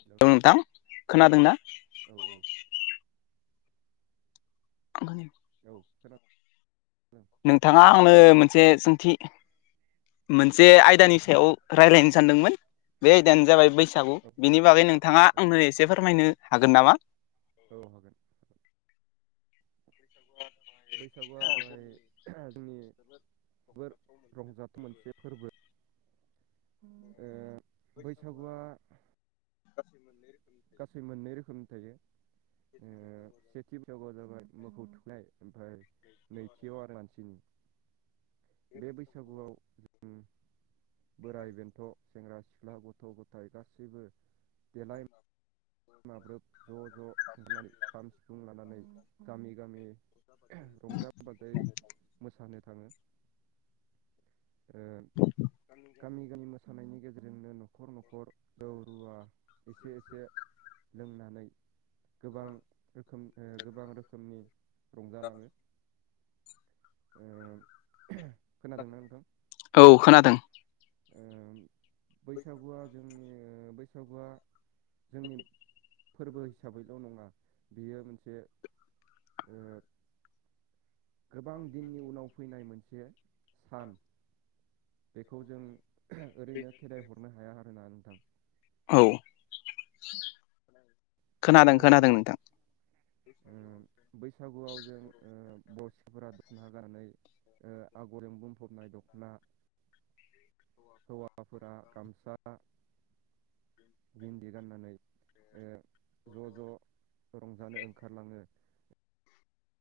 हेल' औ नोंथां औ खोनादोंना? औ औ [inaudible] औ खोना नोंथाङा आंनो औ मोनसे सोंथि मोनसे आयदानि सायाव रायज्लायनो सानदोंमोन बे आयदायानो जाबाय बै बैसागु औ बिनि बागै नोंथाङा आंनो एसे फोरमायनो हागोन नामा? औ हागोन बैसागुआ जाबाय जोंनि जोबोद रंजाथाव मोनसे फोरबो [unintelligible] ओ बैसागुआ [inaudible] गासै मोननै रोखोमनि थायो ओ सेथि बैसागुआव जाबाय मोखौ थुखैनाय। ओमफ्राय नैथियाव आरो मानसिनि बे बैसागुआव जों बोराइ बेन्थ' सेंग्रा सिख्ला गथ' गथाय गासैबो देलाय माब्रोब ज' ज' ओंखारनानै खाम सिफुं लानानै गामि गामि [unintelligible] रंजा बाजायै मोसानो थाङो। ओ गामि गामि मोसानायनि गेजेरजोंनो न' नखर नखर जौ रुवा एसे एसे लोंनानै गोबां रोखोम गोबां रोखोमनि रंजालाङो। ओ खोनादोंना नोंथां? औ खोनादों ओ बैसागुआ जोंनि ओ बैसागुआ जोंनि फोरबो हिसाबैल' नङा बियो मोनसे ओ गोबां दिननि उनाव फैनाय मोनसे सान। बेखौ जों ओरैनो खेदाय हरनो हाया आरोना नोंथां। औ खोनादों खोनादोंना खोनादों नोंथां? ओ बैसागुआव जों ओ बर' सिख्लाफोरा दखना गाननानै ओ आगरजों बुंफबनाय दखना। हौवाफोरा गामसा गिन्दि गाननानै ओ ज' ज' रंजानो ओंखारलाङो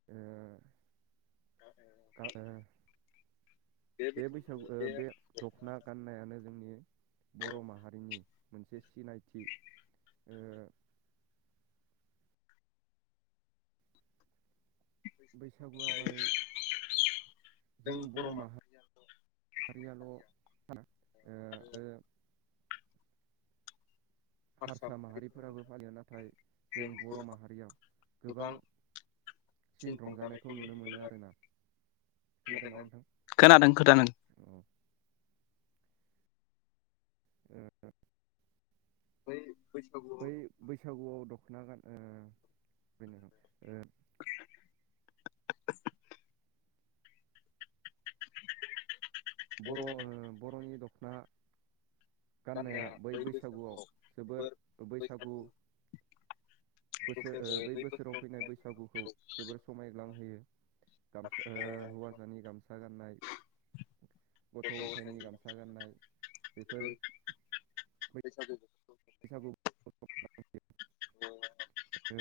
ओ आ ओ बे बैसागु बे दखना गाननायानो जोंनि बर' माहारिनि मोनसे सिनायथि ओ बैसागुआ बारबाय जों बर' माहारि हारियाल' साना ओ आरो [unintelligible] हारसा माहारिफोराबो फालियो नाथाय जों बर' माहारियाव गोबां सिन रंजानायखौ नुनो मोनो आरोना खोनादोंना नोंथां? खोनादों खोनादों औ। ओ बै बैसागु बै बैसागुआव दखना गान ओ ओ बर'ओ बर'नि दखना गाननाया बै बैसागुआव जोबोर बैसागु बोसोर ओ बै बोसोराव फैनाय बैसागुखौ जोबोर समायग्लांहोयो। गामसा ओ हौवा सानि गामसा गाननाय गथ' गथायनि गामसा गाननाय बेफोर [unintelligible] बैसागु [unintelligible] ओ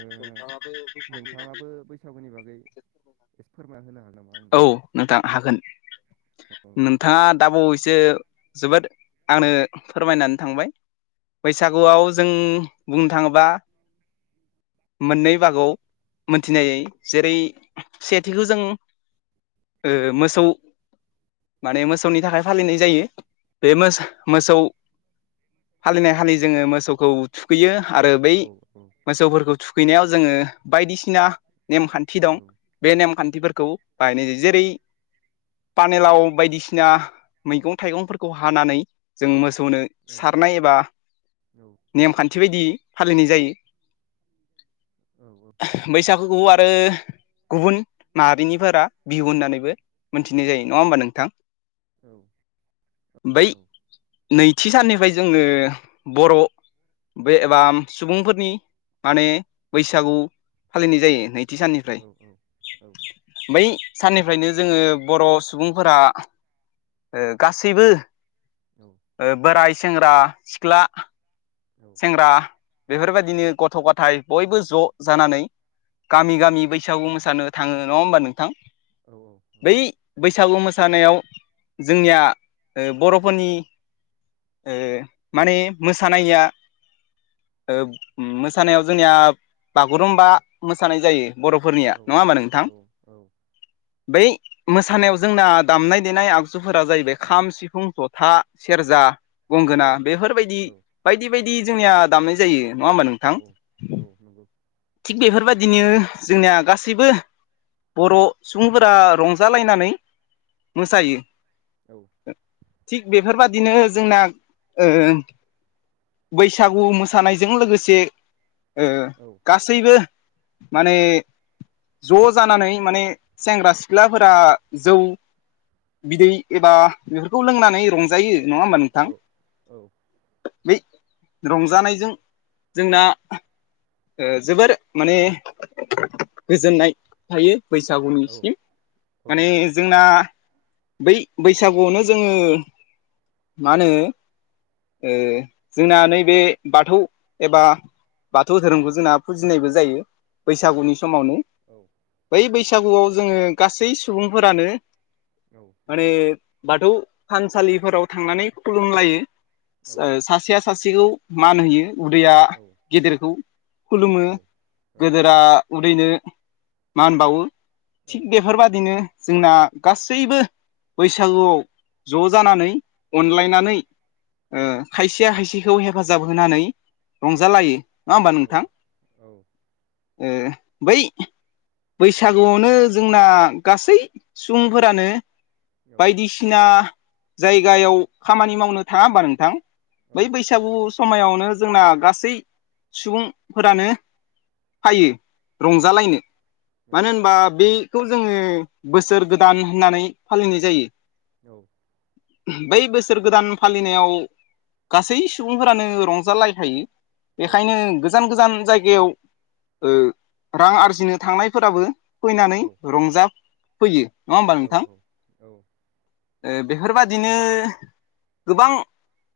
नोंथाङाबो बै सागुनि बागै फोरमान होनो हागोन नामा? औ नोंथां हागोन आंनो नों थाङा दाबाव एसे जोबोद आंनो फोरमायनानै थांबाय। बैसागुआव जों बुंनो थाङोबा मोननै बाहागोयाव मोनथिनाय जायो जेरै सेथिखौ जों ओ मोसौ माने मोसौनि थाखाय फालिनाय जायो बे मोसौ हालिनाय हालि जोङो मोसौखौ थुखैयो आरो बै औ मोसौफोरखौ थुखैनायाव जोङो बायदिसिना नेमखान्थि दं औ बे नेमखान्थिफोरखौ बाहायनाय जायो जेरै पानेलाव बायदिसिना मैगं थाइगंफोरखौ हानानै जों मोसौनो सारनाय एबा औ नेम खान्थि बायदि फालिनाय जायो। औ औ। बैसागुखौ आरो गुबुन माहारिनिफोरा बिहु होननानैबो मोनथिनाय जायो नङा होमबा नोंथां। औ। बै औ नैथि साननिफ्राय जोङो बर' बे एबा सुबुंफोरनि माने बैसागु फालिनाय जायो नै थि साननिफ्राय बै साननिफ्रायनो जोङो बर' सुबुंफोरा गासैबो बोराय सेंग्रा-सिख्ला सेंग्रा बेफोरबायदिनो गथ' गथाय बयबो ज' जानानै गामि गामि बैसागु मोसानो थाङो नङा होमबा नोंथां। बै औ। बैसागु मोसानायाव जोंनिया बर'फोरनिया ओ माने मोसानाया मोसानायाव जोंनिया बागुरुमबा मोसानाय जायो। बर'फोरनिया औ नङा होमबा नोंथां बै मोसानायाव जोंना दामनाय देनाय आगजुफोरा जाहैबाय खाम सिफुं जथा सेरजा गंगोना बेफोरबायदि नंगौ बायदि बायदि जोंनिया दामनाय जायो नङा होमबा नों औ औ नंगौ थिग बेफोरबायदिनो जोंनिया गासैबो बर' सुबुंफोरा रंजालायनानै औ मोसायो। थिग बेफोरबादिनो जोंना ओ बैसागु मोसानायजों लोगोसे ओ गासैबो माने ज' जानानै माने सेंग्रा सिख्लाफोरा जौ बिदै एबा बेफोरखौ लोंनानै रंजायो नङा होमब नों औ औ बै रंजानायजों जोंना जोबोर माने गोजोननाय थायो औ बैसागुनिसिम औ माने नंगौ नोंथां जोंना बै बैसागुआवनो जोङो मा होनो ओ जोंना नैबे बाथौ एबा बाथौ धोरोमखौ जोंना फुजिनायबो जायो औ बैसागुनि समावनो। औ बै बैसागुआव जोङो गासै सुबुंफोरानो औ माने बाथौ थानसालिफोराव थांनानै खुलुमलायो औ सासेया सासेखौ मान होयो उनदैया औ गेदेरखौ खुलुमो औ गोदोरा उनदैनो मा बावो थिग बेफोरबादिनो जोंना गासैबो बैसागुआव ज' जानानै औ नंगौ औ अनलायनानै औ औ खायसेया खायसेखौ हेफाजाब होनानै रंजालायो नङा होमबा नों औ औ ओ बै बैसागुआवनो जोंना गासै सुबुंफोरानो बायदिसिना जायगायाव खामानि मावनो थाङा होमबा नोंथां बै औ बैसागु समायावनो जोंना गासै सुबुं फोरानो फायो रंजालायनो मानो होनबा बे खौ जोङो बोसोर गोदान होननानै फालिनाय जायो औ बै बोसोर गोदान फालिनायाव गासै सुबुंफोरानो रंजालायखायो बेखायनो गोजान गोजान जायगायाव रां आरजिनो थांनायफोराबो फैनानै रंजाफैयो नङा होमबा नोंथां बेफोरबादिनो गोबां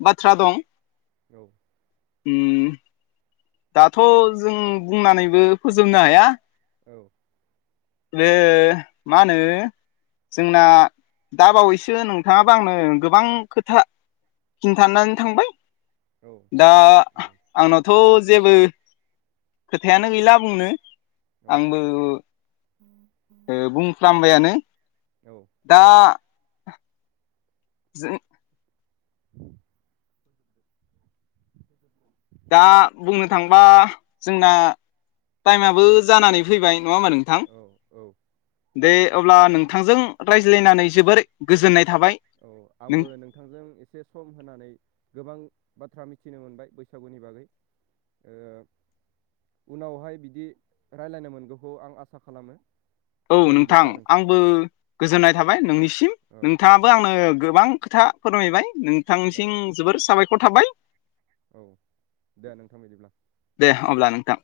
बाथ्रा दं औ उम दाथ' जों बुंनानैबो फोजोबनो हाया औ बे मा होनो जोंना दा बावैसो नोंथाङाबो आंनो गोबां खोथा खिन्थानानै थांबाय दा आंनावथ' जेबो खोथायानो गैला बुंनो आंबो बुंफ्रामबायानो औ दा जों [inaudible] दा बुंनो थांबा जोंना टाइमाबो जानानै फैबाय नङा होमबा नों औ औ दे अब्ला नोंथांजों रायज्लायनानै जोबोर गोजोननाय थाबाय औ आंबो नों थांजों एसे सम होनानै गोबां बाथ्रा मिथिनो मोनबाय बैसागुनि बागै ओ उनावहाय बिदि रायलायनो मोनगौखौ आं आसा खालामो औ दे नोंथां बिदिब्ला आंबो गोजोननाय थाबाय नोंनिसिम औ नोंथाङा बो आंनो गोबां खोथा फोरमायबाय औ नोंथांसिम जोबोर साबायखर थाबाय औ दे नोंथां बिदिब्ला दे अब्ला नोंथां